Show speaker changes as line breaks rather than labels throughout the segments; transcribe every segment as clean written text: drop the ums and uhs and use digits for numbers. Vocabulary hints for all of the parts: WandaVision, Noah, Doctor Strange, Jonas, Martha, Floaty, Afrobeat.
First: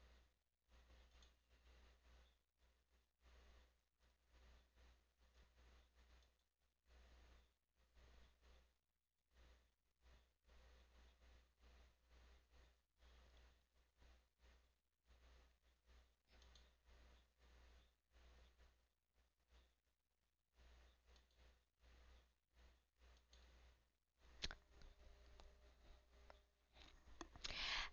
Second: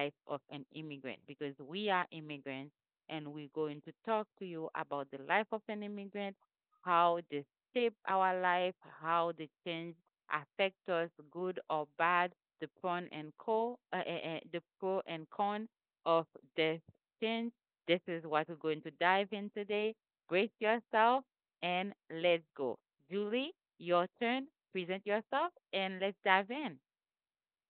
life of an immigrant because we are immigrants and we're going to talk to you about the life of an immigrant, how they shape our life, how the change affect us, good or bad the Dupont and Co. The pro and con of this change. This is what we're going to dive in today. Brace yourself and let's go. Julie, your turn. Present yourself and let's dive in.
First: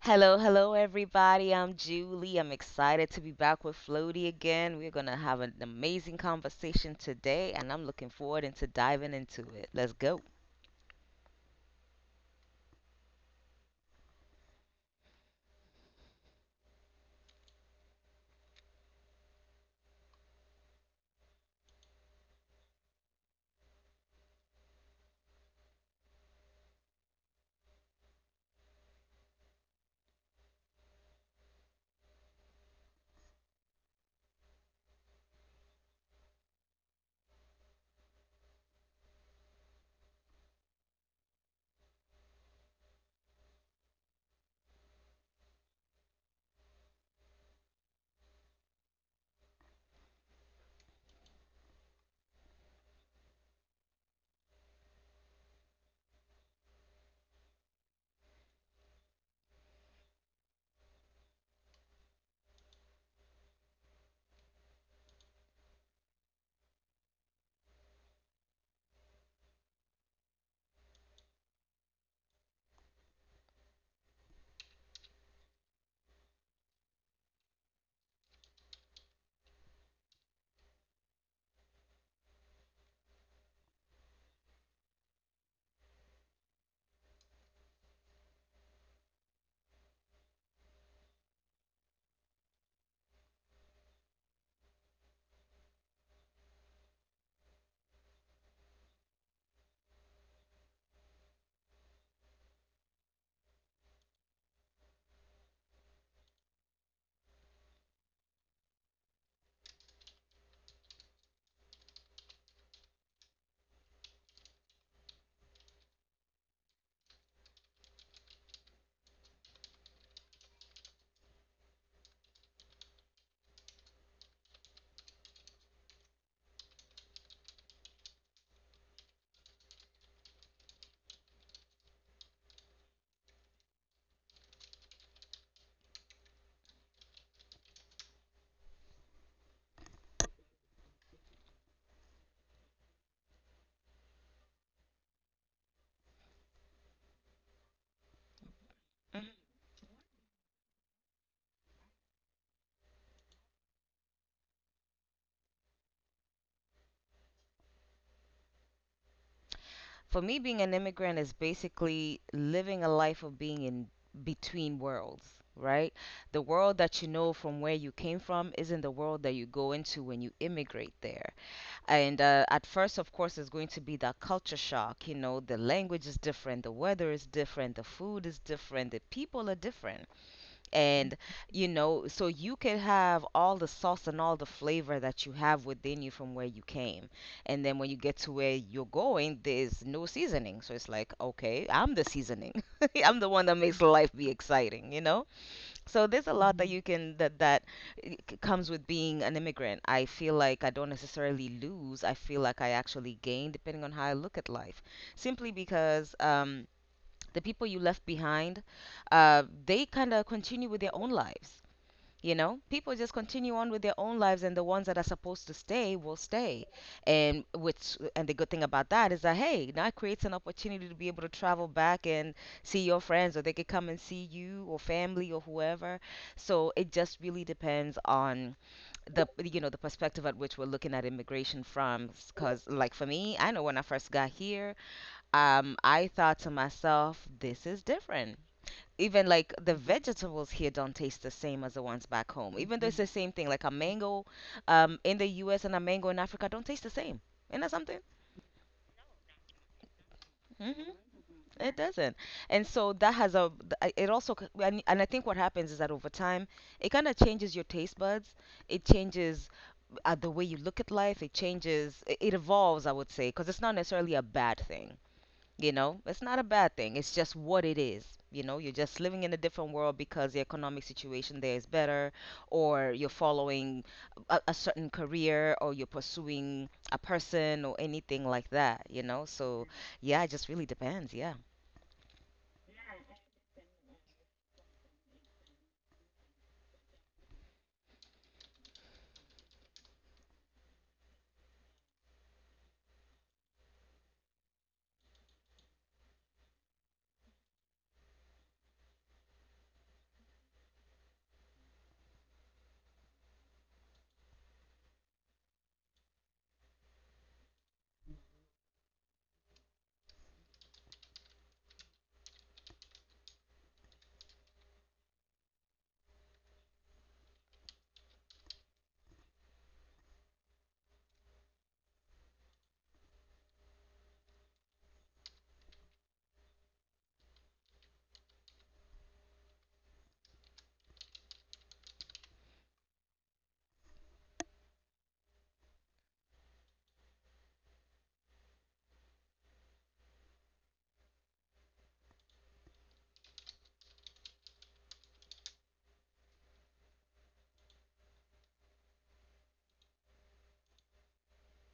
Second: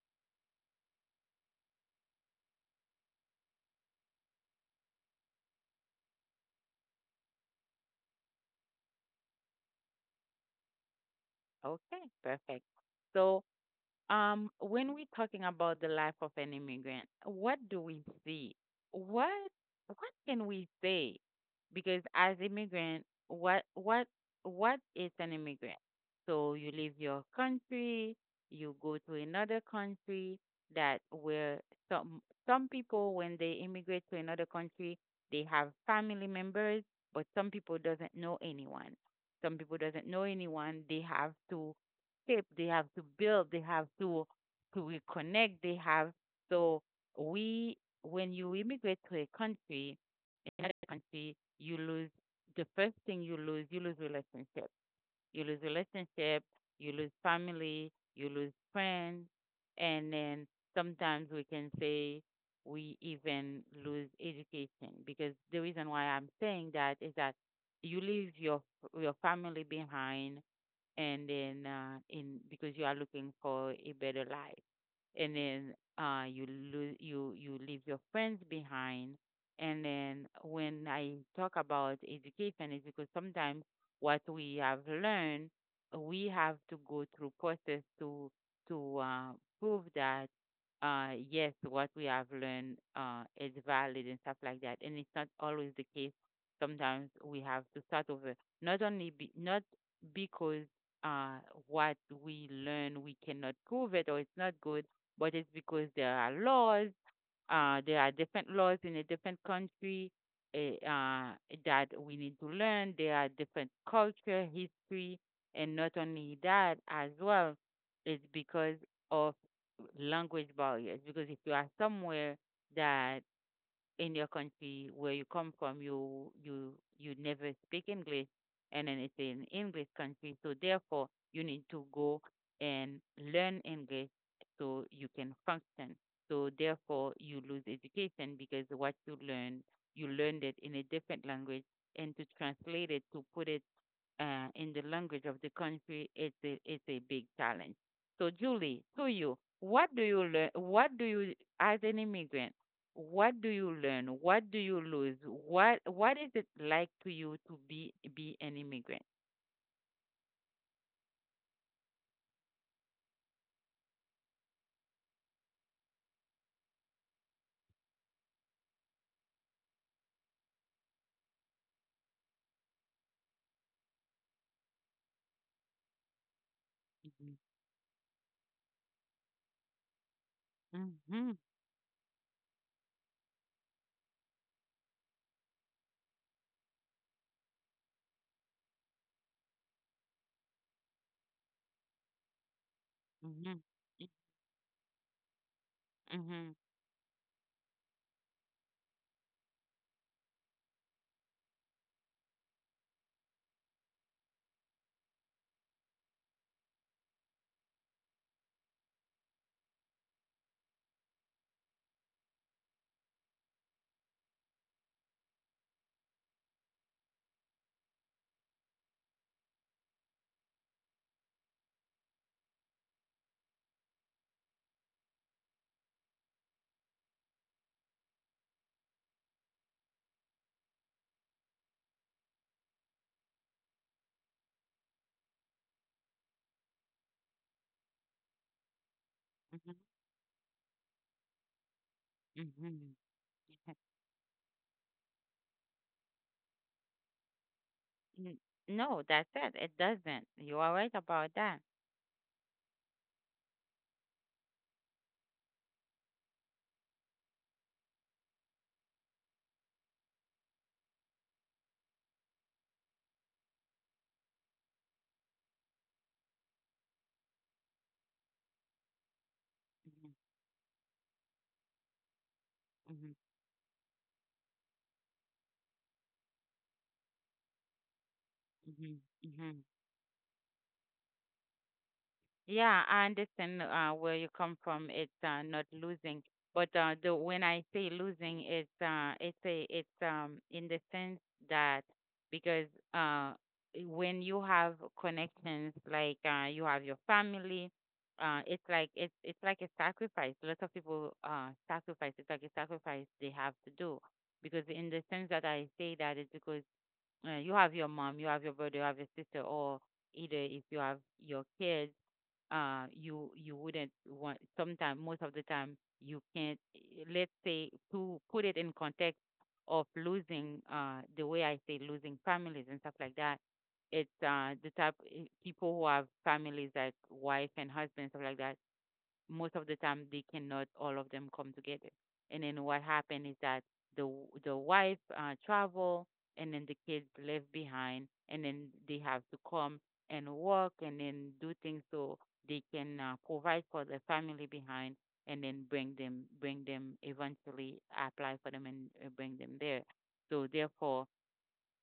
Hello, hello, everybody. I'm Julie. I'm excited to be back with Floaty again. We're going to have an amazing conversation today, and I'm looking forward into diving into it. Let's go.
Okay, perfect. So when we're talking about the life of an immigrant, what do we see? What what can we say? Because as immigrant, what is an immigrant? So you leave your country, you go to another country that where some some people when they immigrate to another country, they have family members, but some people doesn't know anyone. Some people doesn't know anyone. They have to shape, they have to build, they have to reconnect, they have, so we, when you immigrate to a country, another country, you lose the first thing you lose relationship. You lose relationship, you lose family, you lose friends, and then sometimes we can say we even lose education because the reason why I'm saying that is that you leave your family behind and then in because you are looking for a better life and then you leave your friends behind and then when I talk about education is because sometimes what we have learned we have to go through process to to uh, prove that yes what we have learned is valid and stuff like that and it's not always the case sometimes we have to start over not only be, not because uh, what we learn, we cannot prove it or it's not good, but it's because there are laws, there are different laws in a different country eh, uh, that we need to learn. There are different culture, history, and not only that as well, it's because of language barriers. Because if you are somewhere that in your country where you come from you never speak English and then it's an English country so therefore you need to go and learn English so you can function so therefore you lose education because what you learn you learned it in a different language and to translate it to put it in the language of the country, it's a big challenge. So, Julie, to you,
Mhm.
what do you learn? What do you, as an immigrant, what do you learn? What do you lose? What is it like to you to be an immigrant?
For me, being an immigrant is basically living a life of being in between worlds, right? The world that you know from where you came from isn't the world that you go into when you immigrate there. And at first, of course, it's going to be that culture shock. You know, the language is different, the weather
Mm-hmm.
is different, the food is different, the people are different. And,
Hmm.
you know, so you can have all the sauce and all the flavor that you have within you from where you came. And then when you get to where you're going, there's no seasoning. So it's like, okay, I'm the seasoning. I'm the
Hmm.
one that makes life be exciting, you know? So there's a
Hmm.
lot that Mhm. you can that comes with being an immigrant. I feel like I don't necessarily lose. I feel like I actually gain depending on how I look at life. Simply because the people you left behind, they kind of continue with their own lives. You know, people just continue on with their own lives, and the ones that are supposed to stay will stay. And which, and the good thing about that is that hey, now it creates an opportunity to be able to travel back and see your friends, or they could come and see you or family or whoever. So it just really depends on the, you know, the perspective at which we're looking at immigration from. Because like for me, I know when I first got here, I thought to myself, this is different, even like the vegetables here don't taste the same as the ones back home. Even
Hmm.
though it's the same thing, like a mango in the U.S. and a mango in Africa don't taste the same. Isn't that something?
N- No, that's it. It doesn't. You are right
Hmm.
about that.
It doesn't. And so that has a it also and I think what happens is that over time it kind of changes your taste buds. It changes the way you look at life. It changes. It evolves, I would say, because it's not necessarily a bad thing. You know, it's not a bad thing. It's just what it is. You know, you're just living in a different world because the economic situation there is better, or
Mm-hmm.
you're following a certain career, or you're pursuing a person, or anything like that.
Hmm.
You know,
Hmm.
so yeah, it just really depends. Yeah.
Yeah, I understand where you come from. It's not losing, but the when I say losing, it's in the sense that because uh when you have connections like you have your family, it's like it's like a sacrifice. Lots of people sacrifice. It's like a sacrifice they have to do because in the sense that I say that is because you have your mom, you have your brother, you have your sister, or either if you have your kids you wouldn't want sometimes most of the time you can't let's say to put it in context of losing the way I say losing families and stuff like that it's the type people who have families like wife and husband stuff like that most of the time they cannot all of them come together. And then what happened is that the the wife travel, and then the kids left behind, and then they have to come and work, and then do things so they can provide for the family behind, and then bring them eventually apply for them and bring them there. So therefore,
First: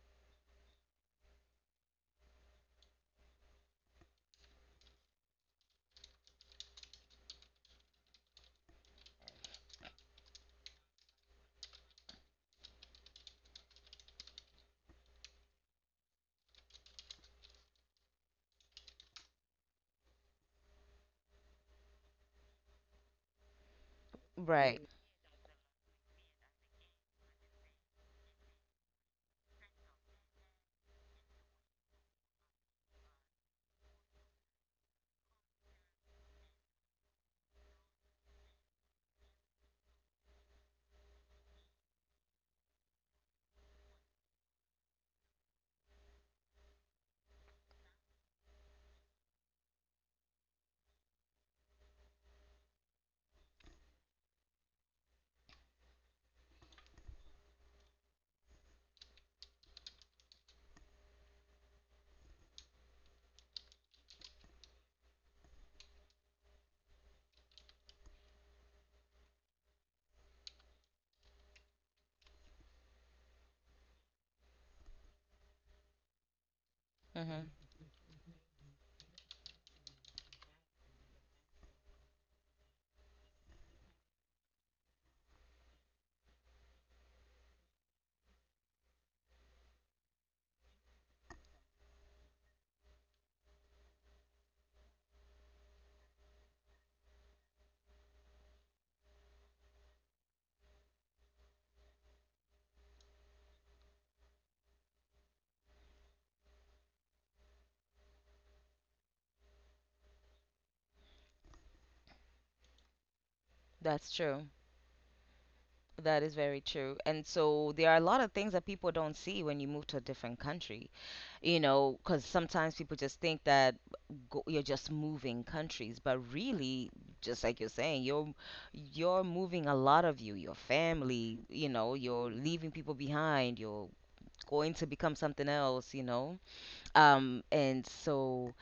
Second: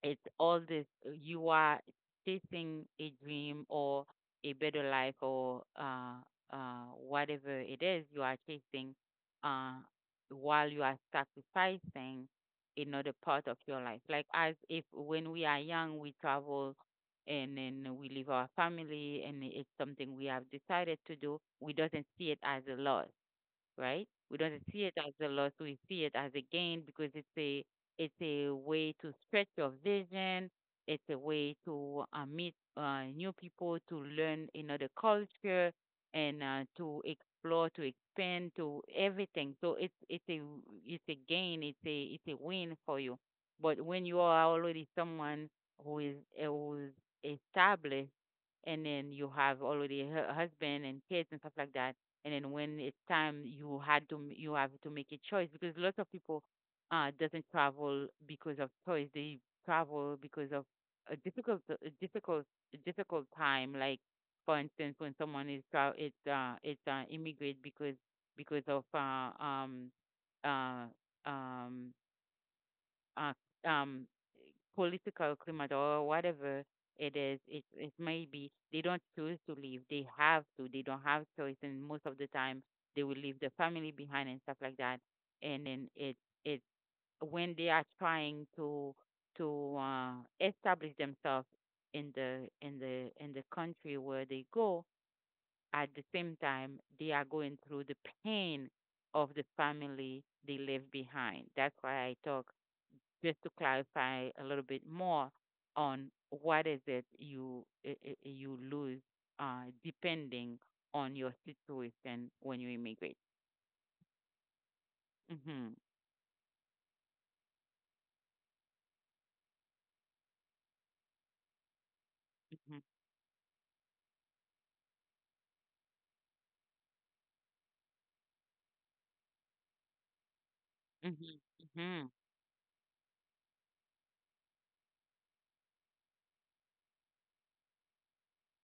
it's all this you are chasing a dream or a better life or whatever it is you are chasing uh, while you are sacrificing another part of your life. Like as if when we are young, we travel and then we leave our family and it's something we have decided to do. We doesn't see it as a loss right? We don't see
Right.
it as a loss, we see it as a gain because it's a way to stretch your vision. It's a way to meet new people, to learn another culture, and to explore, to expand, to everything. So it's a gain, it's a win for you. But when you are already someone who is who is established, and then you have already a husband and kids and stuff like that, and then when it's time you had to you have to make a choice because lots of people doesn't travel because of choice they travel because of a difficult a difficult a difficult time like for instance when someone is tra- it's immigrate because of uh um uh, um, political climate or whatever it is,
Mm-hmm.
it may be they don't choose to leave. They have to. They don't have choice, and most of the time they will leave the family behind and stuff like that. And then it when they are trying to to uh, establish themselves in the country where they go. At the same time, they are going through the pain of the family they left behind. That's why I talk just to clarify a little bit more on what is it you you lose depending on your situation when you immigrate.
That's true.
Mm-hmm.
That is very true. And so there are a lot of things that people don't see when you move to a different country. You know, because sometimes
Mm-hmm.
people just think that go, you're just moving countries, but really, just like you're saying, you're moving a lot of you, your
Mm-hmm.
family, you know,
Mm-hmm.
you're leaving people behind, you're going to become something else, you know. Um, and so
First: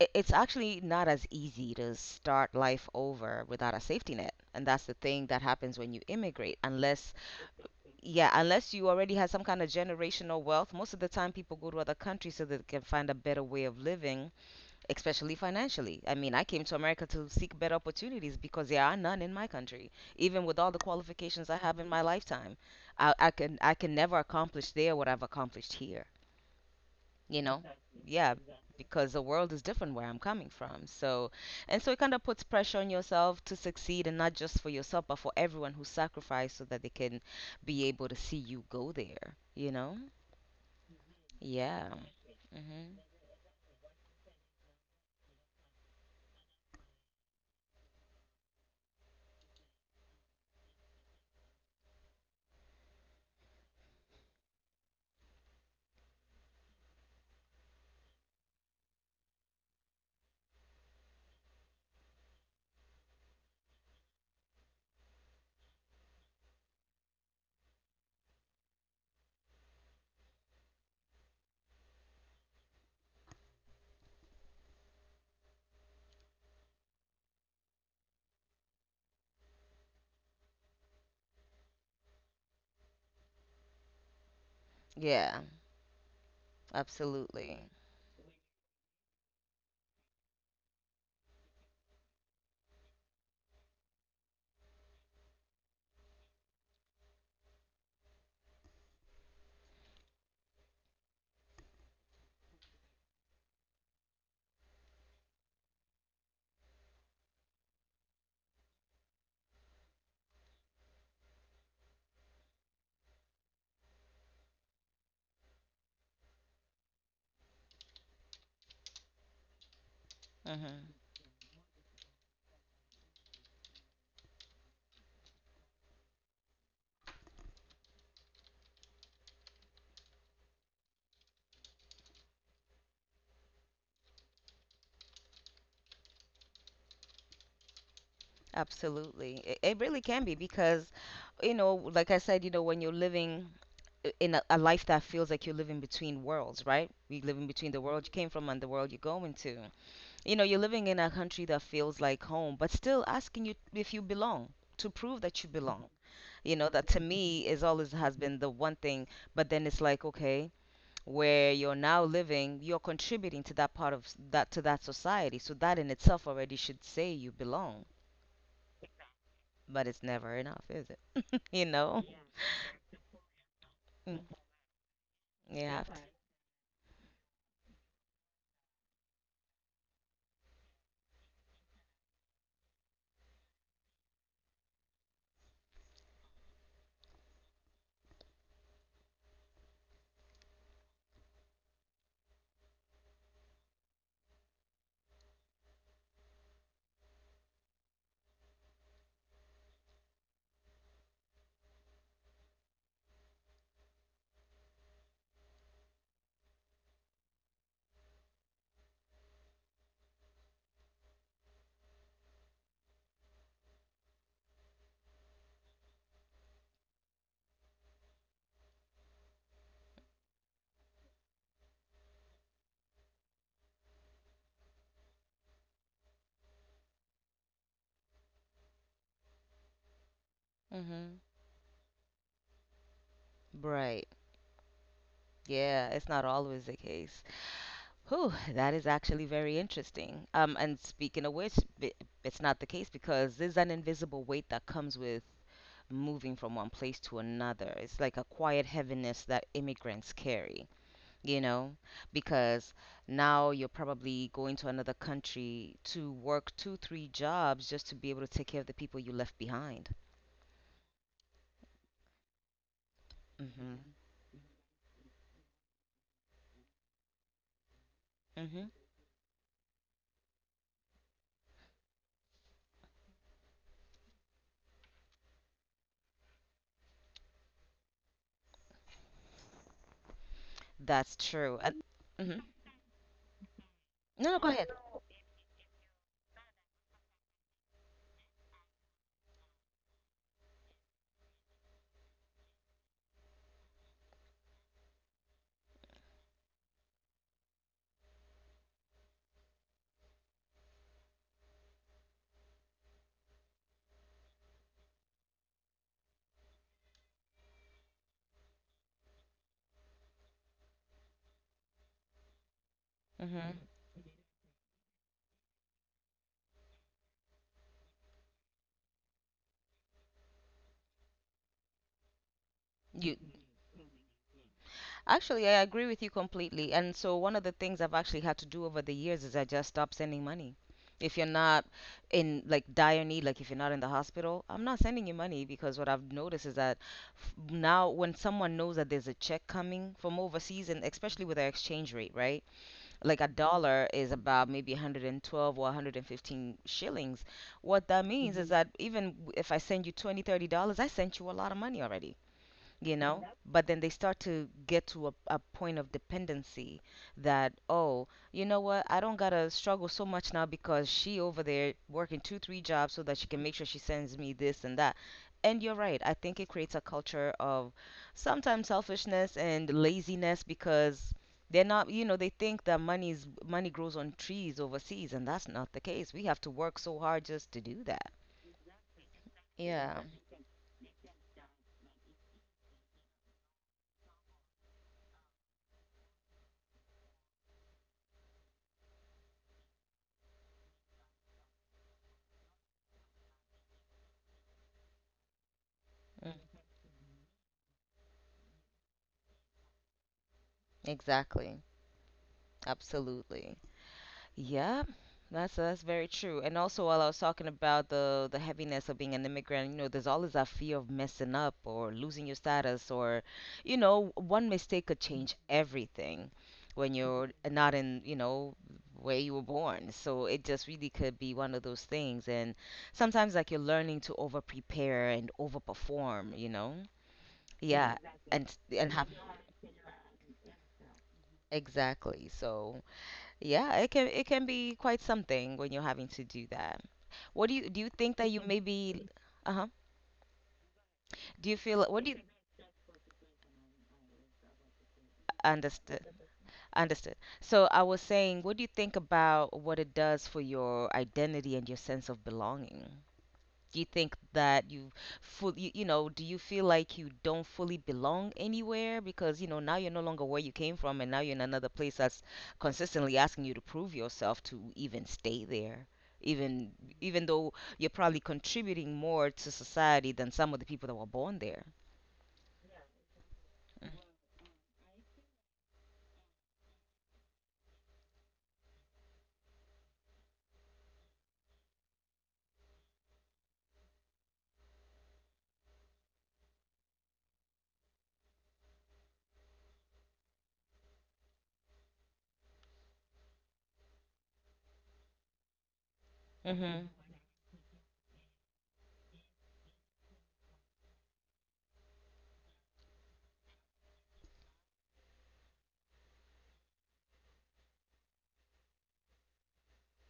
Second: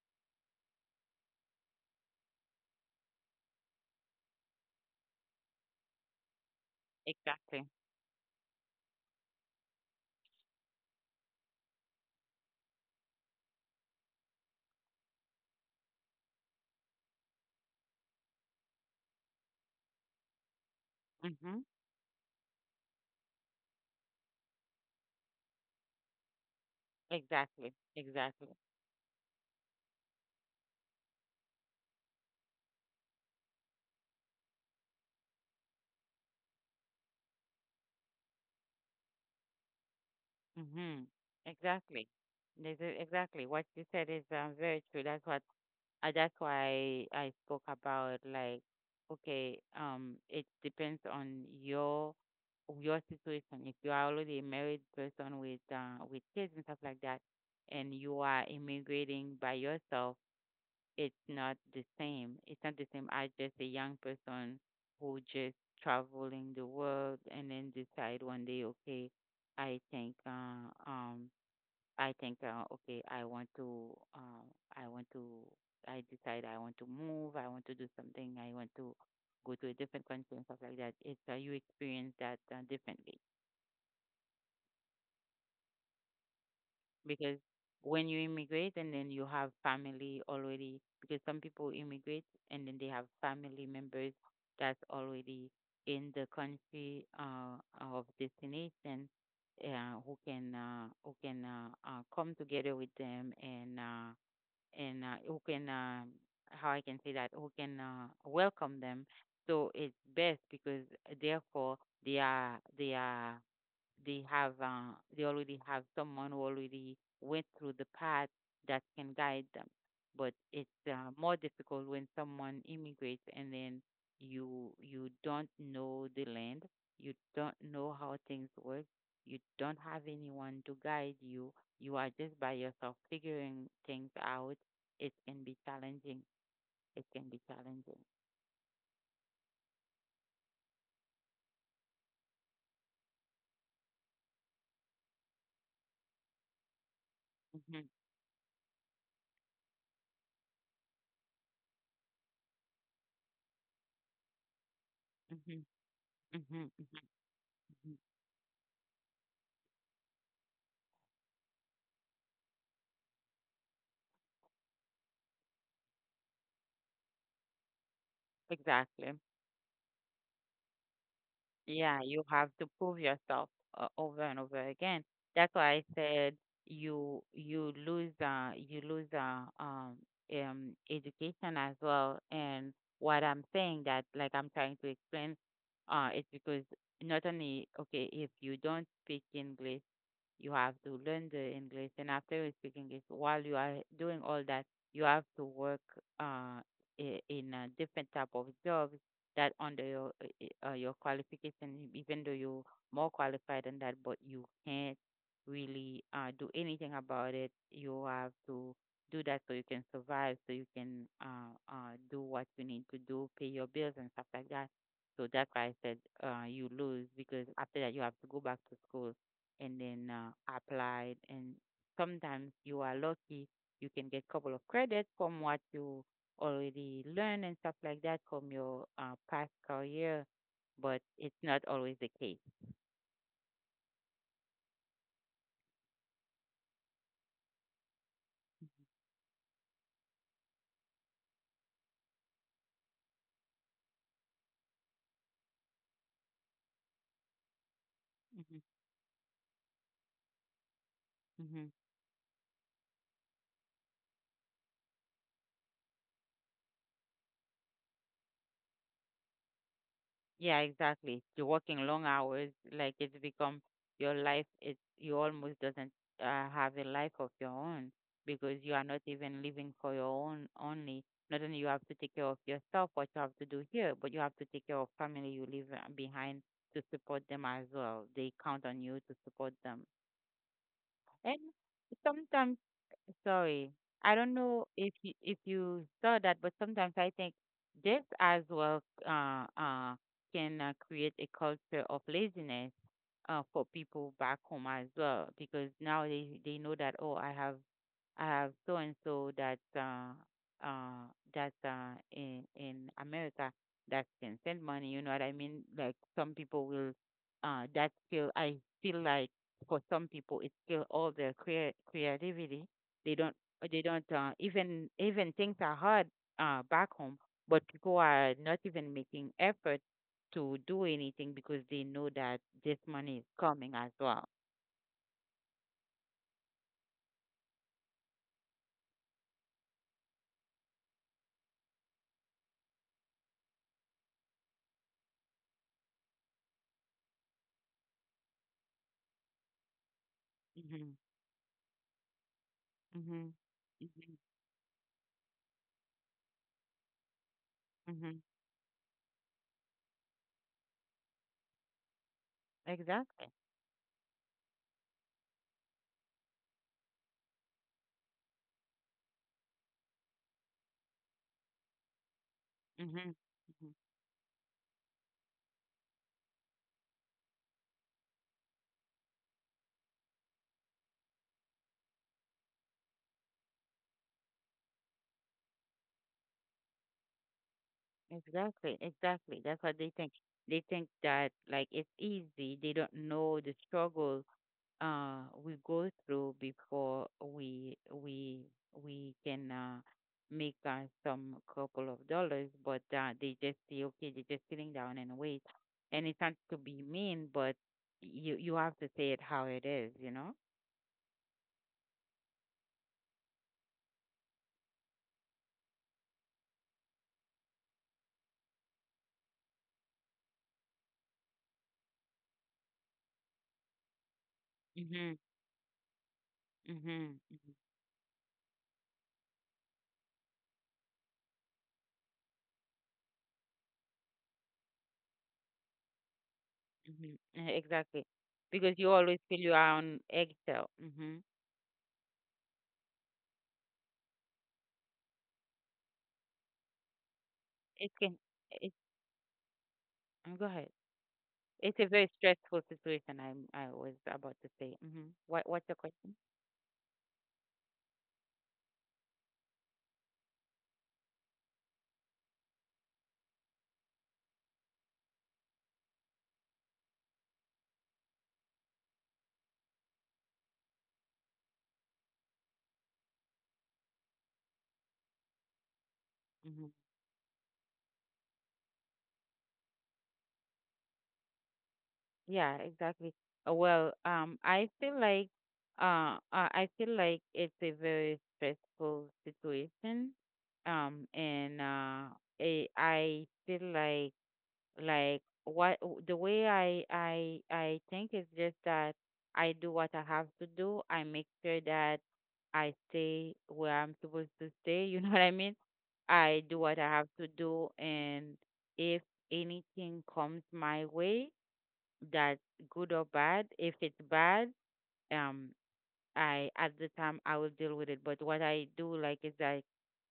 i- it's actually not as easy to start life over without a safety net, and that's the thing that happens when you immigrate, unless
Exactly.
yeah, unless you already have some kind of generational wealth. Most of the time people go to other countries so that they can find a better way of living, especially financially. I mean, I came to America to seek better opportunities because there are none in my country. Even with all the qualifications I
Mm-hmm.
have in my lifetime, I can never accomplish there what I've accomplished here, you know.
Exactly.
Yeah.
Exactly.
because the world is different where I'm coming from. So, and so it kind of puts pressure on yourself to succeed, and not just for yourself but for everyone who sacrificed so that they can be able to see you go there, you know?
Mm-hmm.
Yeah.
Exactly. This is
Hmm.
exactly what you said is very true. That's what That's why I spoke about like, okay, it depends on your situation. If you are already a married person with kids and stuff like that, and you are immigrating by yourself, it's not the same. It's not the same as just a young person who just traveling the world and then decide one day, okay, I think uh, um I think, okay, I want to, uh, I want to, I decide I want to move, I want to do something, I want to go to a different country and stuff like that. It's you experience that differently
Yeah,
because
absolutely.
when you immigrate and then you have family already, because some people immigrate and then they have family members that's already in the country of destination who can come together with them and who can how I can say that who can welcome them. So it's best because therefore they are they are they have they already have someone who already went through the path that can guide them. But it's
Hmm.
more difficult when someone immigrates and then you don't know the land, you don't know how things work, you don't have anyone to guide you. You are just by yourself figuring things out. It can be challenging. It can be challenging.
Absolutely, it really can be because, you know, like I said, you know, when you're living in a life that feels like you're living between worlds, right? We live in between the
Hmm.
world you came from and the world you're going to. You know, you're living in a country that feels like home, but still asking you if you belong, to prove that you
Hmm.
belong. You
Hmm.
know, that to me is always
Hmm.
has been the one thing, but then it's like, okay, where you're now living, you're contributing to that part of s- that to that society. So that in itself already should say you belong,
Exactly.
but it's never enough, is it? You
Yeah,
know?
you have to prove yourself
Mm.
over and over again. That's
You
why I
have to.
said you lose education as well. And what I'm saying that like I'm trying to explain it's because not only okay if you don't speak English you have to learn the English, and after you speak English, while you are doing all that, you have to work uh, in a different type of jobs that under your qualification, even though you're more qualified than that, but you can't really do anything about it. You have to do that so you can survive, so you can do what you need to do, pay your bills and stuff like that. So that's why I said you lose because after that you have to go back to school and then applied. And sometimes you are lucky, you can get couple of credits from what you already learned and stuff like that from your past career, but
Hmm.
it's not always the case.
Right. Yeah, it's not always the case. Whew, that is actually very interesting. And speaking of which, b- It's not the case because there's an invisible weight that comes with moving from one place to another. It's like a
Hmm.
quiet heaviness that immigrants carry, you
Hmm.
know, because now you're probably going to another country to work 2, 3 jobs just to be able to take care of the people you left behind.
Yeah, exactly. You're working long hours, like it's become
Hmm.
your life. It's you almost doesn't have a life of your own because
Hmm.
you are not even living for your own only. Not only you have to take care of yourself, what you have to do here, but you have to take care of family you leave behind to support them as well. They count on you to support them.
That's
And
true. And, hmm,
sometimes, sorry, I
no,
don't
no, go ahead.
know if you saw that, but sometimes I think this as well can create a culture of laziness for people back home as well, because now they know that, oh, I have so and so that uh, in America that can send money. You know what I mean? Like some people will that feel I feel like, for some people it's still all their creativity. they don't
Hmm.
they don't uh, even things are hard back home, but people are not even making effort to do anything because they know that this
You
money is coming as well.
actually, I agree with you completely. And so, one of the things I've actually had to do over the years is I just stopped sending money. If you're not in like dire need, like if you're not in the hospital, I'm not sending you money because what I've noticed is that now when someone knows that there's a check coming from overseas, and
Mhm.
especially with our exchange rate, right? Like a
Mhm.
dollar is
Mhm.
about maybe 112 or 115 shillings. What that
Mhm.
means is hmm that even if I send you 20, $30, I sent you a lot of money already, you know.
Exactly.
Yep. But then they start to get to a point of dependency that, oh, you know what, I don't gotta struggle so much now because she over there working 2 3 jobs so
Mhm.
that she can make sure
Mhm.
she sends me this and that. And you're right, I think it creates a culture of sometimes selfishness and laziness because they're not, you know, they think that money grows on trees overseas, and that's not the case. We have to work so hard just to do that.
Exactly, exactly, that's what they
Yeah.
think. They think that, like, it's easy, they don't know the struggle we go through before we can make some couple of dollars, but they just say, okay, they're just sitting down and wait. And it's not
Mm.
to be mean, but you have to say it how it is.
Exactly. Absolutely. Yeah, that's very true. And also, while I was talking about the heaviness of being an immigrant, you know, there's always that fear of messing up or losing your status, or, you know, one mistake could
Mm-hmm.
change everything when
Mm-hmm.
you're not in, you know, where you were born. So it just really could be one of those things. And sometimes, like, you're learning to over prepare and over perform, you know?
Mm-hmm. hmm
Yeah,
Exactly, because you
and have
always feel you are on eggshell. Hmm.
exactly. So yeah, it can be quite something when you're having to do that. What do you
It can.
think that you
It,
maybe uh-huh.
Go ahead.
Do you
It's
feel
a
what
very
do you
stressful situation. I was about to say. What's your
understood?
question?
Understood. So I was saying, what do you think about what it does for your identity and your sense of belonging? Do you think that you you know, do you feel like you don't fully belong anywhere because you know now you're no longer where you came from and now you're in another place that's consistently asking you to prove yourself to even stay there? Even even though you're probably contributing more to society than some of the people that were born there.
Yeah, exactly. Well, I feel like it's a very stressful situation. And I feel like what the way I think is just that I do what I have to do. I make sure that I stay where I'm supposed to stay. You know what I mean? I do what
Mhm.
I have to do, and if anything comes my way, that, good or bad. If it's bad, um, I at the time I will deal with it. But what I do like is that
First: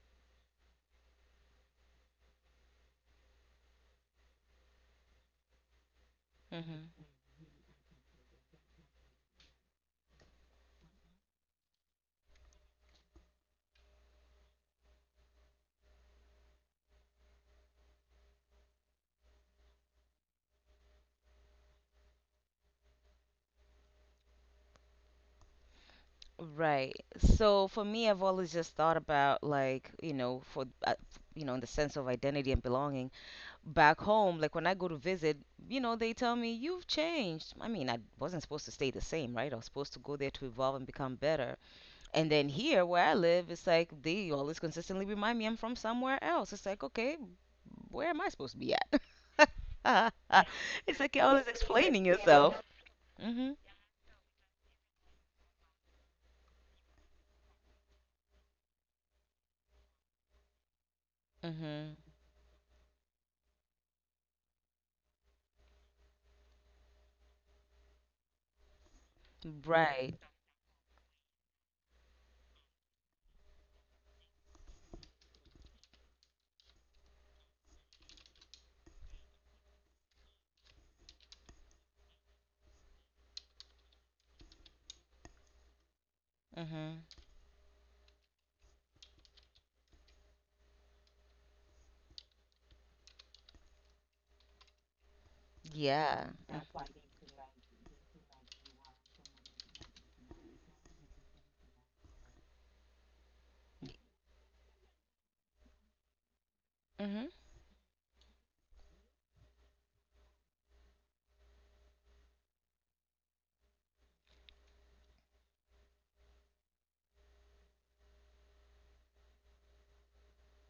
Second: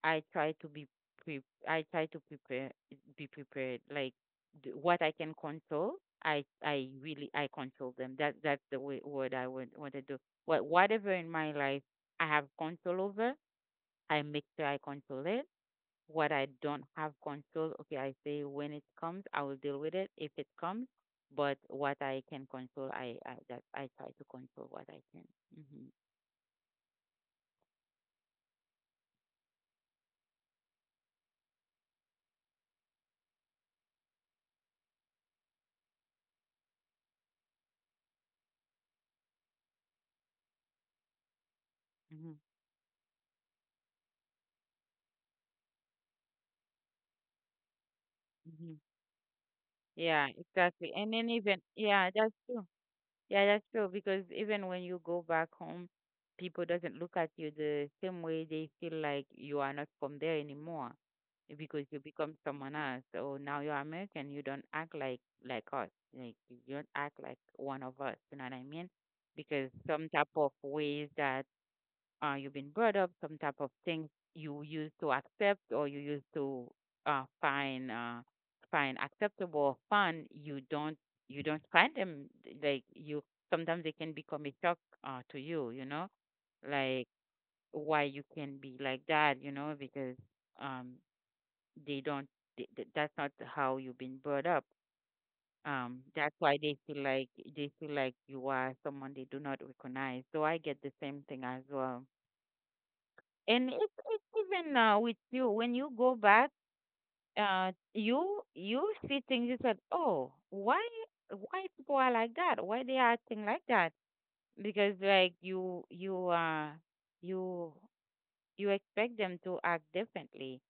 I try to be pre- I try to prepare, be prepared. Like, what I can control, I I
Mhm.
really I control them. That's the way, word I would want to do. Whatever in my life I have control over, I make sure I control it. What I don't have control, okay, I say when it comes, I will deal with it if it comes. But what I can control, I that I try to control what I can. Hmm.
Right. So for me, I've always just thought about like, you know, for you know, in the sense of identity and belonging back home, like when I go to visit, you know, they tell me you've changed. I mean, I wasn't supposed to stay the same, right? I was supposed to go there to evolve and become better. And
Hmm.
then here where I live, it's like they always consistently remind me I'm from somewhere else. It's like, okay, where am I supposed to be
Hmm.
at?
Yeah, exactly.
It's
And
like you're
then
always
even,
explaining
yeah, that's
yourself.
true. Yeah,
Mhm.
that's true, because even when you go back home, people doesn't look at you the same way. They feel like you are not from there anymore, because
Mhm.
you become someone else. So now you're American, you don't act like us. Like, you don't act like one of us, you know what I mean? Because some
Right.
type of ways that you've been brought up, some type of things you used to accept or you used to uh, find uh, find acceptable or fun, you don't, you don't find them, like you, sometimes they can become a shock to you, you know,
Mm-hmm.
like, why you can be like that, you know, because um, they don't th- th- that's not how you've been brought up. Um,
Yeah.
that's why they feel like you are someone they do not recognize. So I get the same thing as well, and it's even now, with you, when you go back,
Mm-hmm.
you see things, you said, oh, why, people are like that, why they are acting like that, because, like, you you expect them to act differently.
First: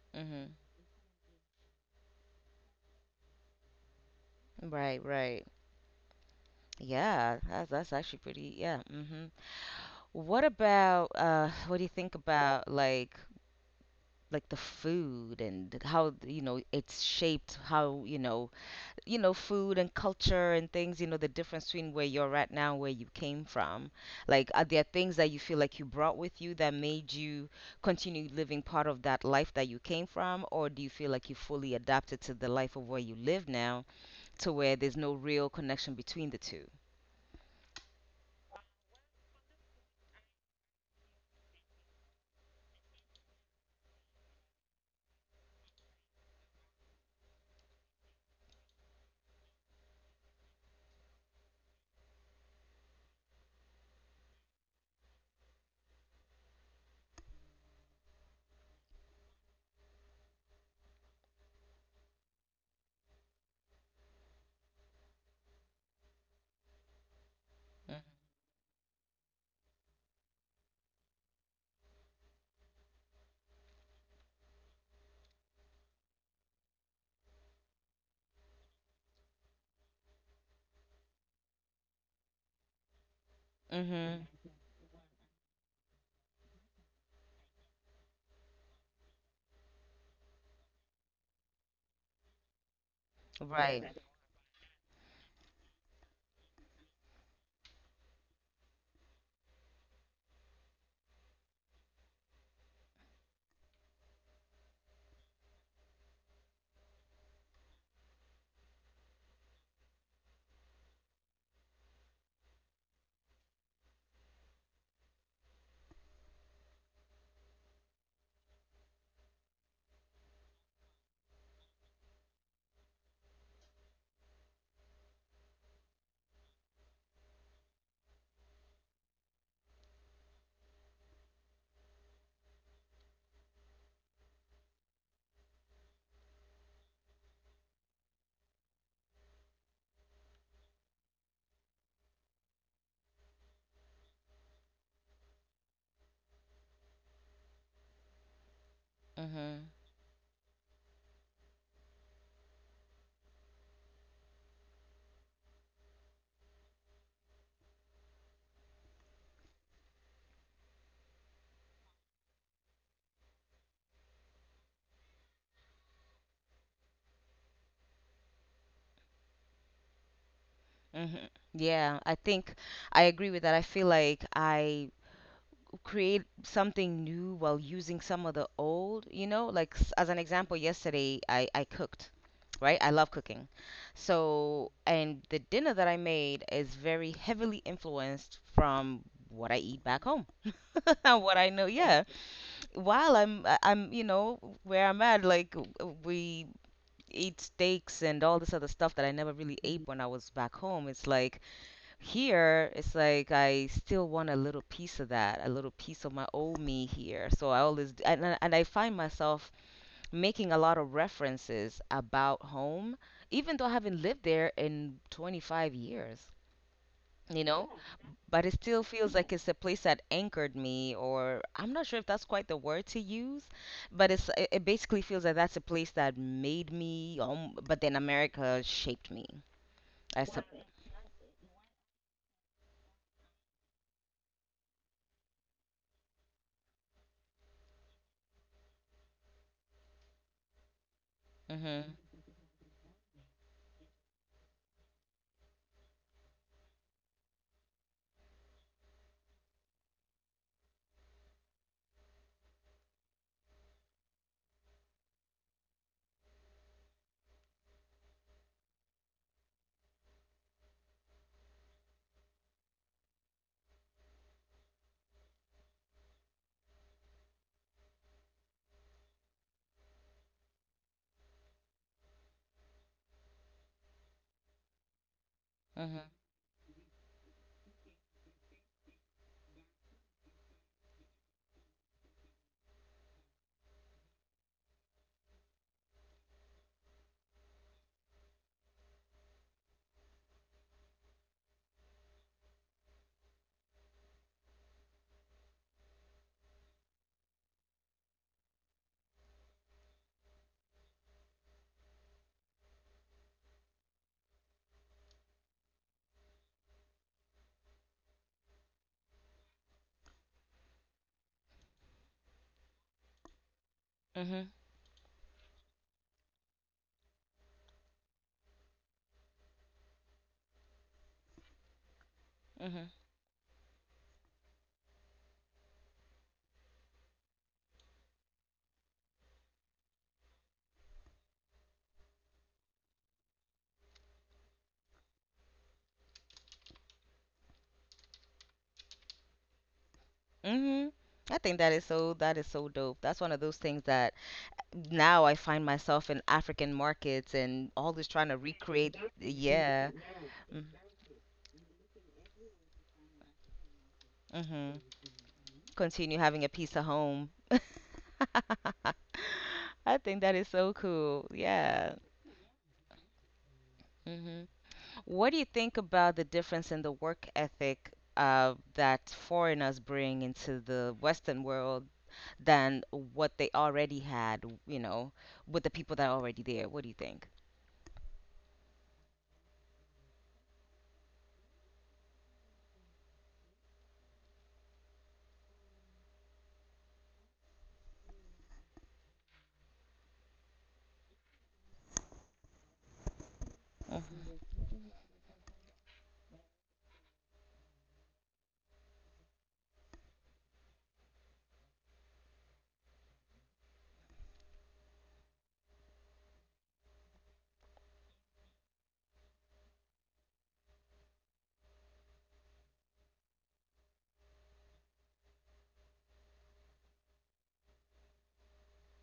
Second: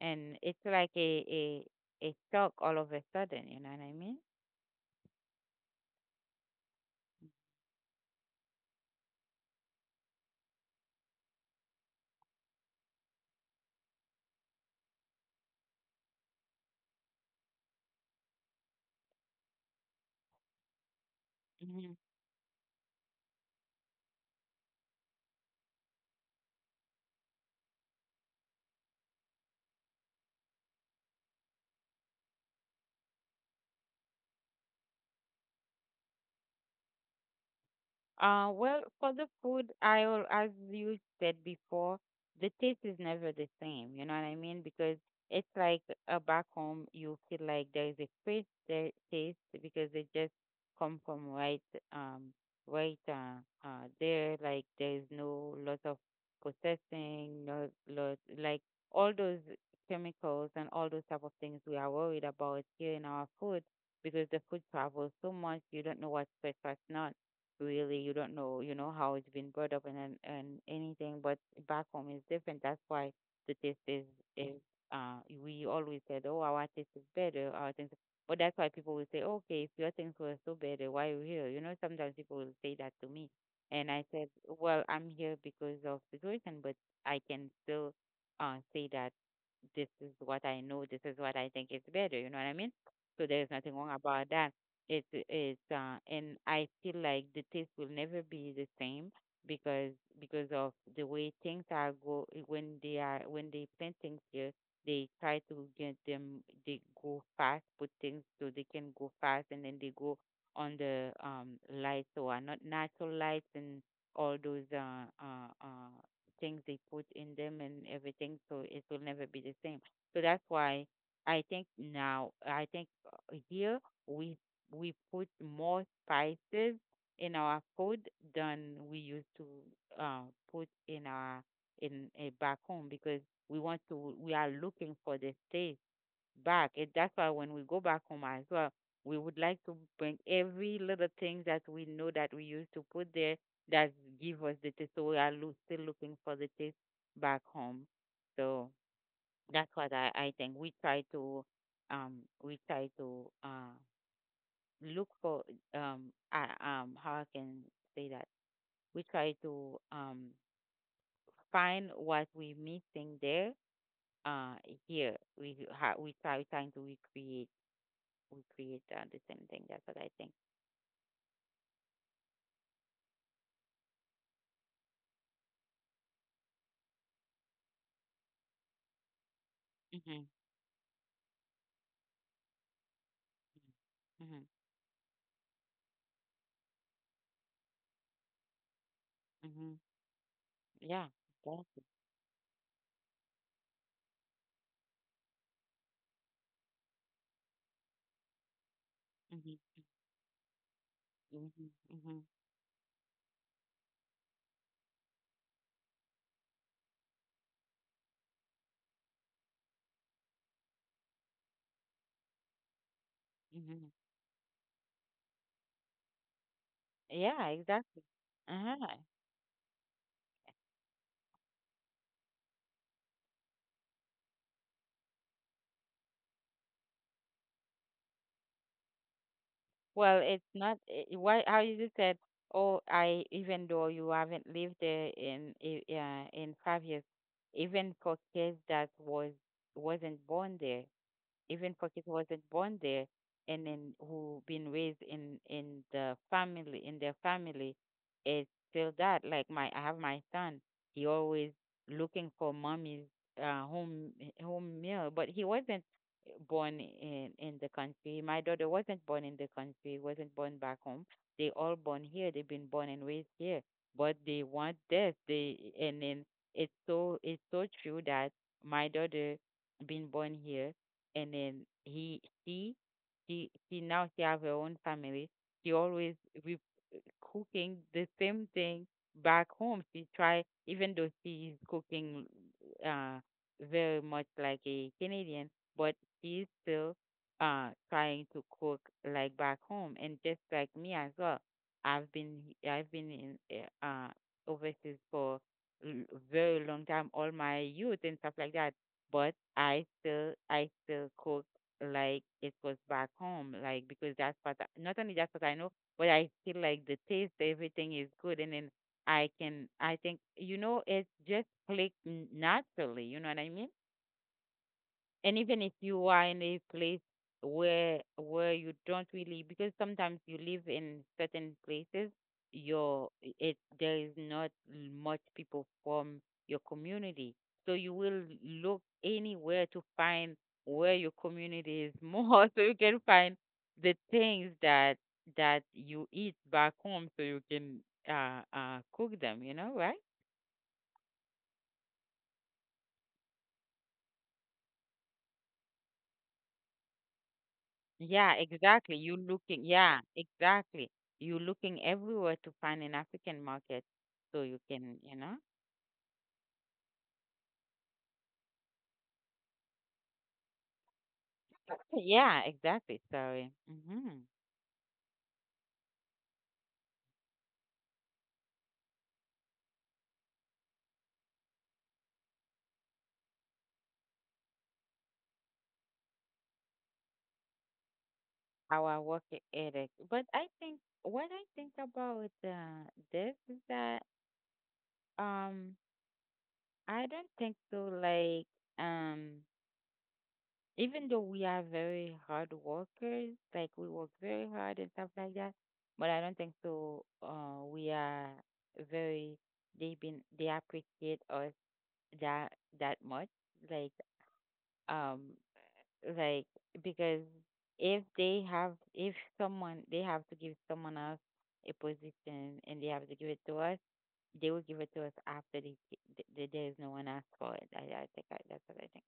And
Mm-hmm.
it's like a shock all of a sudden, you know what I mean?
Right, right. Yeah, that's actually pretty. Yeah. Mm-hmm. What about what do you think about like the food and how you know it's shaped how you know food and culture and things you know the difference between where you're at now and where you came from, like are there things that you feel like you brought with you that made you continue living part of that life that you came from, or do you feel like you fully adapted to the life of where you live now to where there's no real connection between the two.
Well, for the food, I will, as you said before, the taste is never the same. You know what I mean? Because it's like, back home, you feel like there is a fresh taste, because they just come from um, right there. Like, there is no lot of processing, no lot, like, all those chemicals and all those type of things we are worried about here in our food, because the food travels so much. You don't know what's fresh, what's not, really you don't know, how it's been brought up and anything, but back home is different. That's why the taste is uh we always said, oh, our taste is better, our things. But that's why people will say, okay, if your things were so better, why you here, sometimes people will say that to me. And I
Mm-hmm.
said, well, I'm here because of situation, but I can still say that this is what I know, this is what I think is better, you know what I mean? So there's nothing
Right.
wrong about that. It is, and I feel like the taste will never be the same, because of the way things are when they plant things here. They try to get them. They go fast, put things so they can go fast, and then they go on the lights, so are not natural lights, and all those things they put in them and everything. So it will never be the same. So that's why I think now, I think, here, we we put more spices in our food than we used to, uh, put in our in back home, because we want to, we are looking for the taste back. And that's why when we go back home as well, we would like to bring every little thing that we know that we used to put there, that give us the taste. So we are still looking for the taste back home. So
Mm-hmm.
that's what I think, we try to um we try to uh look for, I how I can say that, we try to find what we missing there, uh here we do, ha- we try trying to recreate, we create the same thing, that's what I think.
Mm-hmm. Yeah, I think I agree with that. I feel like I create something new while using some of the old, like as an
Mhm.
example, yesterday I cooked, right? I love cooking.
Mhm.
So, and the dinner that I made is very heavily influenced from what I
Mhm.
eat back home.
Yeah,
What I know,
exactly.
yeah. While I'm, where I'm at, like we eat steaks and all this other stuff that I never
Mhm.
really ate when I was back home. It's like
Mhm. Mhm.
here, it's like I still want a little piece of that, a little piece of my old me here. So I always d- and I find myself making a lot of references about home, even though I
Mhm.
haven't lived there in 25 years, you
Yeah,
know
exactly.
but it still
Uh-huh.
feels like it's a place that anchored me, or I'm not sure if that's quite the word to use, but it basically feels like that's a place that made me, but then America shaped me.
Well,
i sup-
it's not why how you just said, oh, I even though you haven't lived there in in 5 years, even for kids that was wasn't born there, even for
mhm,
kids who wasn't born there, and then who been raised in their family. It's still that, like, my I have my son, he always looking for mommy's uh home home meal, but he wasn't born in the country, my daughter wasn't born in the country, wasn't born back home, they all born here, they've been born and raised here, but they want this. They and then It's so true that my daughter been born here, and then he she now she have her own family. She
mhm,
always, we cooking the same thing back home. She try, even though she is cooking uh, very much like a Canadian, but she's still trying to cook like back home. And just like me as well, I've been in overseas for very long time, all my youth and stuff like that. But I still cook like it was back home, like, because not only that's what I know, but I feel like the taste, everything is good, and then I can, I think, it just clicked naturally. You know what I mean?
mhm,
And even if you are in a place where you don't really, because sometimes you live in certain places,
mhm,
your it, there is not much people from your community, so you will look anywhere to find where your community is more, so you can find the things that you eat back home, so you can cook them, you know, right?
mhm. I think that is so dope. That's one of those things that now I find myself in African markets and all this trying
Yeah,
to recreate,
exactly. You looking,
yeah.
yeah,
Mm-hmm.
exactly. You looking everywhere to find an African market so you
Mm-hmm.
can.
Continue having a piece of home. I think that is so cool. Yeah.
Yeah, exactly. Sorry. Mm-hmm.
Hmm. What do you think about the difference in the work ethic that foreigners bring into the Western world than what they already had, with the people that are already there? What do you think?
Our work ethic. But I think, what I think about this is that, um I don't think so, like, um even though we are very hard workers, like we work very
Hmm.
hard and stuff like that, but I don't think so. We are very they been they appreciate us that that much. Like, um like because, if someone they have to give someone else a position, and they have to give it to us, they will give it to us after there is no one asked for it. I think, that's what I think.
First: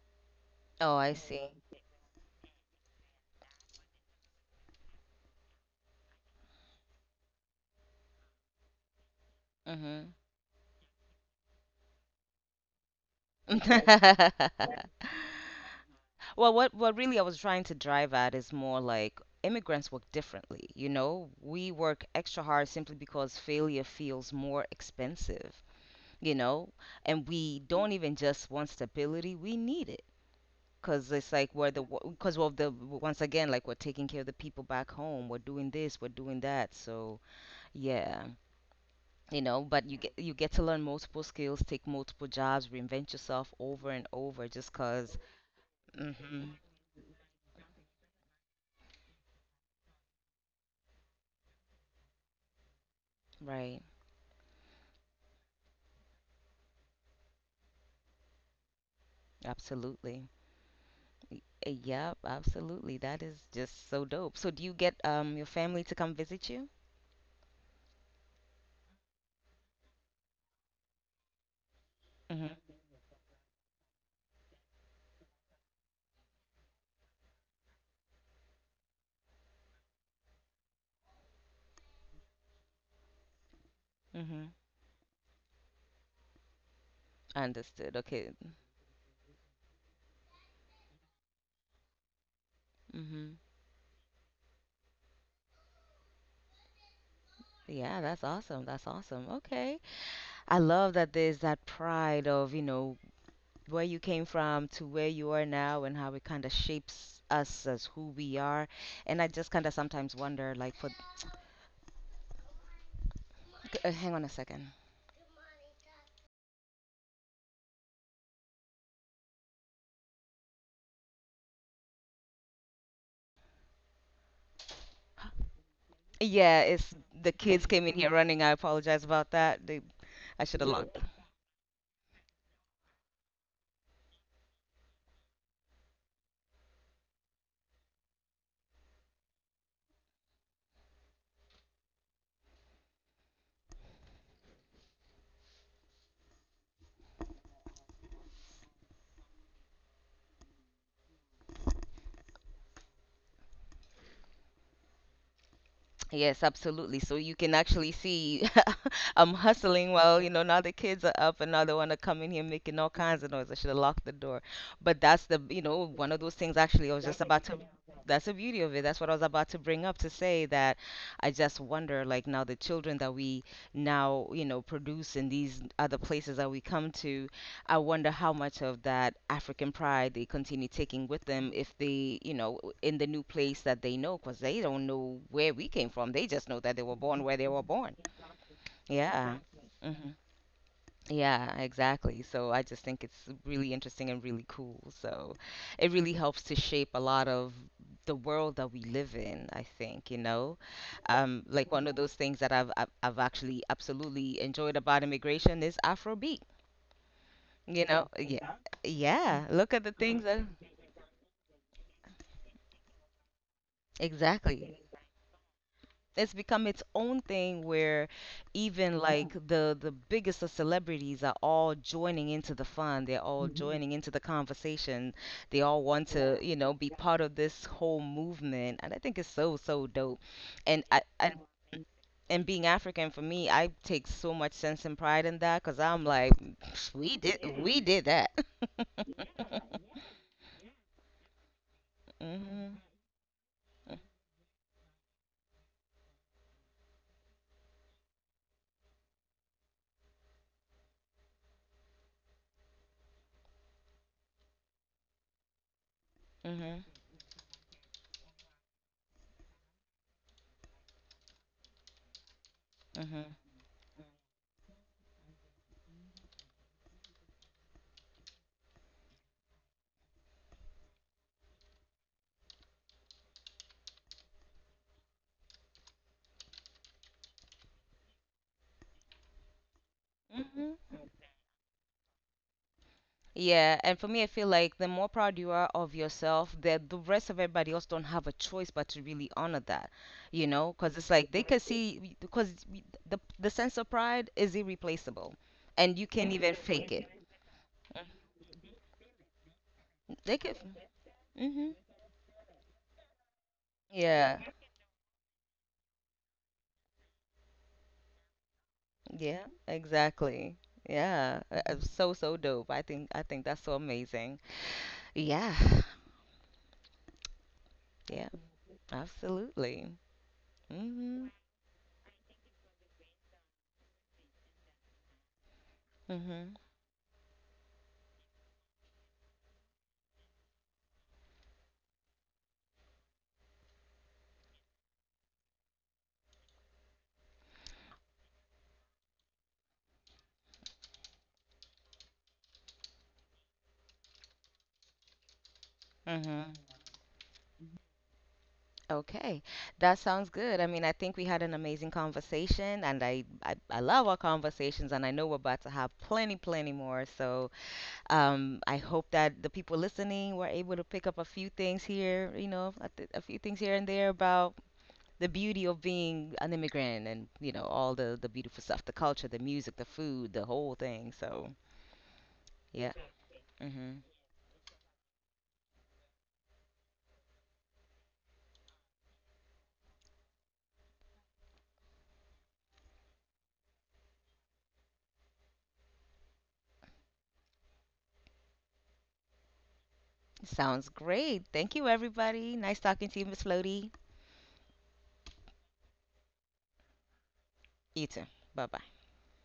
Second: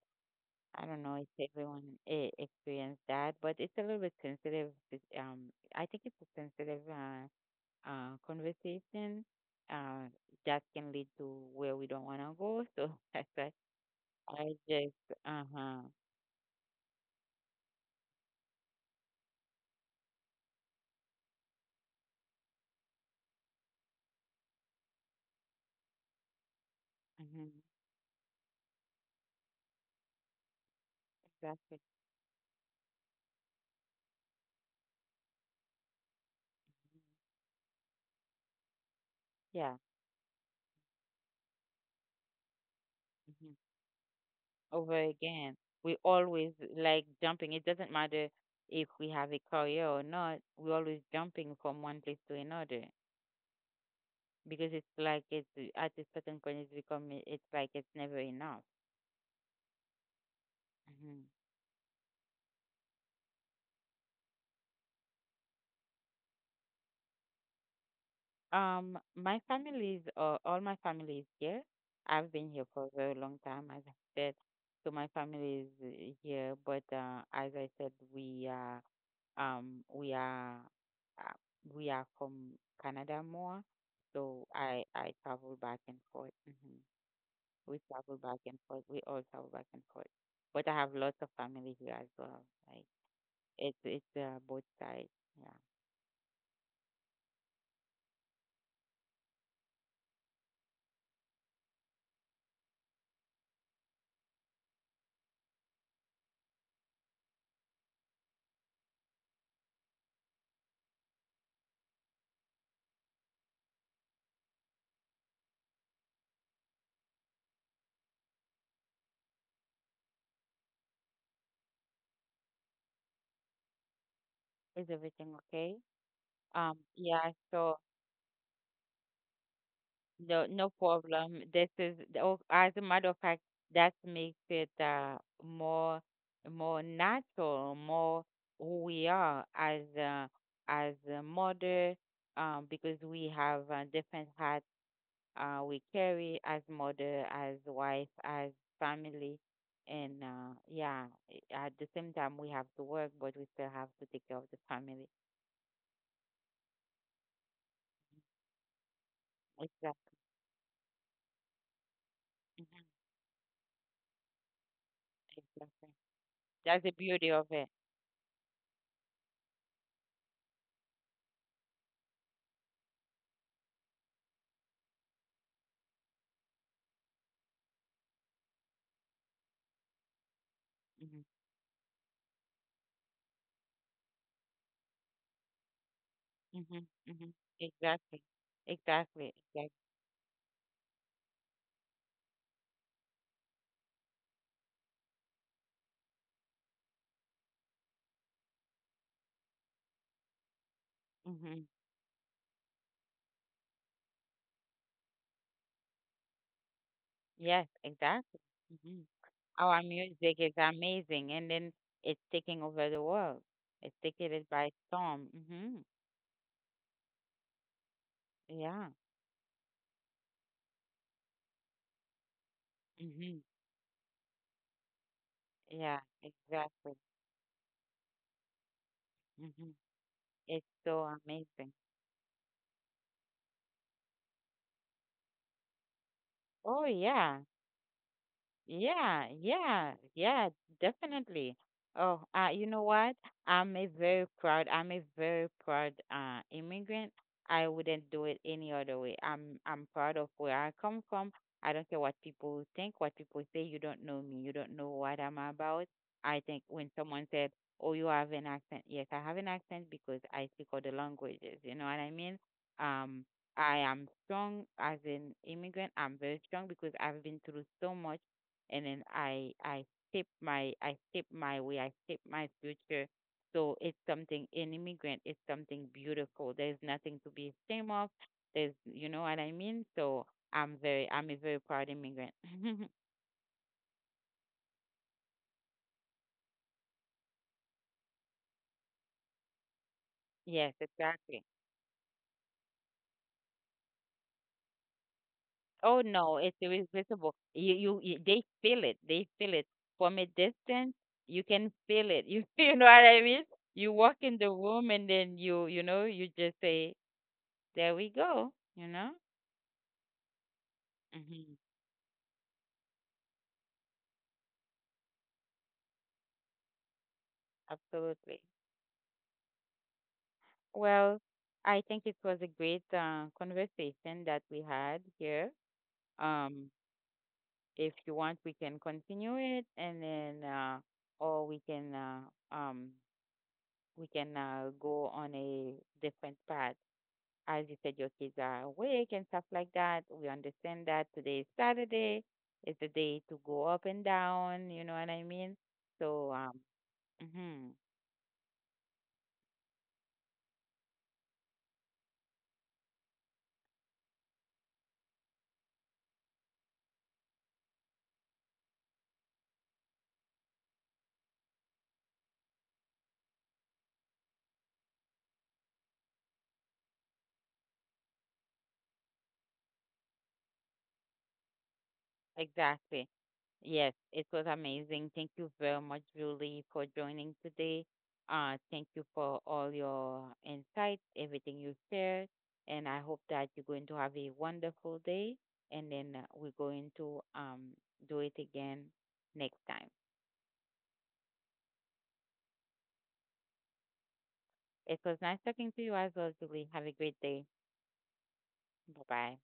I
Oh,
don't
I
know if
see.
everyone experienced that, but it's a little bit sensitive. I think it's a sensitive conversation uh,
Mm-hmm.
that can lead to where we don't want to go. So that's why I just, uh huh,
Well, what really I was trying to drive at is more like immigrants work differently. You know, we work extra hard simply because failure feels more expensive. You know, and
hmm
we don't even just want stability; we need it because it's like we're
exactly.
the because of the once again, like we're taking care of the people back home. We're doing this, we're doing that. So yeah. You know,
Yeah,
but you get to learn multiple skills, take multiple jobs, reinvent yourself
hmm
over and over just
over
because.
again. We always
Hmm.
like jumping. It doesn't matter if we have a career or not, we're always jumping from one place to another.
Right.
Because it's like it's at a certain point it's becoming it's like it's never enough.
Absolutely.
Mhm.
Yep, absolutely. That is just so dope. So do you get your family to come visit you?
My family is all my family is here. I've been
Mm-hmm.
here for a very long time, as I said. So my family is here, but as I said, um we are uh, we are from Canada more. So
Mm-hmm.
I travel back and forth. Hmm. We
Understood.
travel
Okay.
back and forth. We all travel back and forth. But I have lots of family here as well. Like,
Mm-hmm.
it's it's both sides. Yeah.
Yeah, that's awesome. That's awesome. Okay. I love that there's that pride of, where you came from to where you are now, and how it kind of shapes us as who we are. And I just kind of sometimes wonder, like, for hang on a second.
Is everything okay?
Yeah, it's
Yeah.
the kids
So
came in here running. I apologize about that.
no,
I should
no
have locked.
problem. This is, oh, as a matter of fact, that makes it more, more natural, more who we are as a mother, because we have different hats we carry as mother, as wife, as family. And yeah, at the same time, we have to work, but we still have to take care of the family.
Yes, absolutely. So you can actually see, I'm hustling
Exactly,
while, now the kids are up and now they want to come in here making all kinds of noise. I should have locked the door. But that's the,
exactly.
one of those things
That's the
actually I was just
beauty
about
of
to,
it.
that's the beauty of it. That's what I was about to bring up to say that I just wonder, like, now the children that we now, produce in these other places that we come to. I wonder how much of that African pride they continue taking
Mm-hmm,
with them if they, in the new place that they know, because they don't know where we came from. They just know that
mm-hmm,
they were born
mm-hmm.
where they were born.
Exactly, exactly,
Yeah.
exactly.
Exactly. Hmm. Yeah, exactly. So I just think it's really interesting and really cool. So it really helps to shape a lot of the world that we live in, I think.
Mm-hmm.
Like one of those things that I've actually absolutely enjoyed about immigration is Afrobeat.
Yes,
You know,
exactly.
yeah,
Mm-hmm.
yeah. Look
Our
at the things
music
that.
is amazing, and then it's taking over the world. It's taking it by
Exactly.
storm. Mm-hmm.
It's become its own thing where
Yeah.
even like the biggest of celebrities are all joining into the fun. They're
Mm-hmm.
all joining into the conversation. They all
Yeah,
want to, be
exactly.
part of this whole movement. And I think it's so,
Mm-hmm.
so dope.
It's
And
so
I
amazing.
and being African for me, I take so much sense and pride in that because I'm like,
Oh yeah.
we did that.
Yeah, yeah, yeah, definitely. Oh, you
Hmm.
know what? I'm a very proud immigrant. I wouldn't do it any other way. I'm proud of where I come from. I don't care what people think, what people say. You don't know me. You don't know what I'm about. I think
Hmm.
when someone said, "Oh, you have an accent," yes, I have an accent because I speak other languages. You know what I mean? Um, I am strong as an immigrant. I'm very strong because I've been through so much, and then I shape my way, I shape my future. So it's something an immigrant, it's something beautiful. There's nothing to be ashamed of. There's You know what I mean? So
Hmm.
I'm a very proud immigrant.
Yeah, and for me, I feel like the more proud you are of yourself, that the rest of everybody else don't have a choice but to really honor that,
Yes,
because it's like
exactly.
they can see because the sense of pride is irreplaceable, and
Oh
you can't
no,
even
it's
fake it.
irresistible. You they feel it. They feel it from a
They can,
distance. You
hmm
can feel it. You you know what I mean? You walk
yeah,
in the room and then you know you just say there we go. You know.
yeah, exactly, yeah.
Mm-hmm.
So so dope. I think that's so amazing. Yeah, yeah,
Absolutely.
absolutely.
Well,
Hmm.
I think it was a great conversation that we had here.
Hmm.
Um, if you want, we can continue it, and then, or um, we can go on a different path. As you said, your kids are awake and stuff like that. We understand that today is Saturday. It's a day to go up and down. You know what I mean? So,
Hmm.
mhm,
Okay, that sounds good. I mean, I think we had an amazing conversation, and I love our conversations, and I know we're about to have plenty, plenty more. So I hope that the people listening were able to pick up a few things here, a few things here and there about the beauty of being an immigrant and, you know, all the beautiful stuff, the culture, the music, the food, the whole thing. So, yeah.
exactly. Yes,
Hmm.
it was amazing. Thank you very much, Julie, for joining today. Thank you for all your insights, everything you shared, and I hope that you're going to have a wonderful day. And then we're going to do it again next time.
Sounds great. Thank you, everybody. Nice talking to you, Miss Floaty.
It was nice talking to you as well, Julie. Have a great day.
You too. Bye bye.
Bye bye.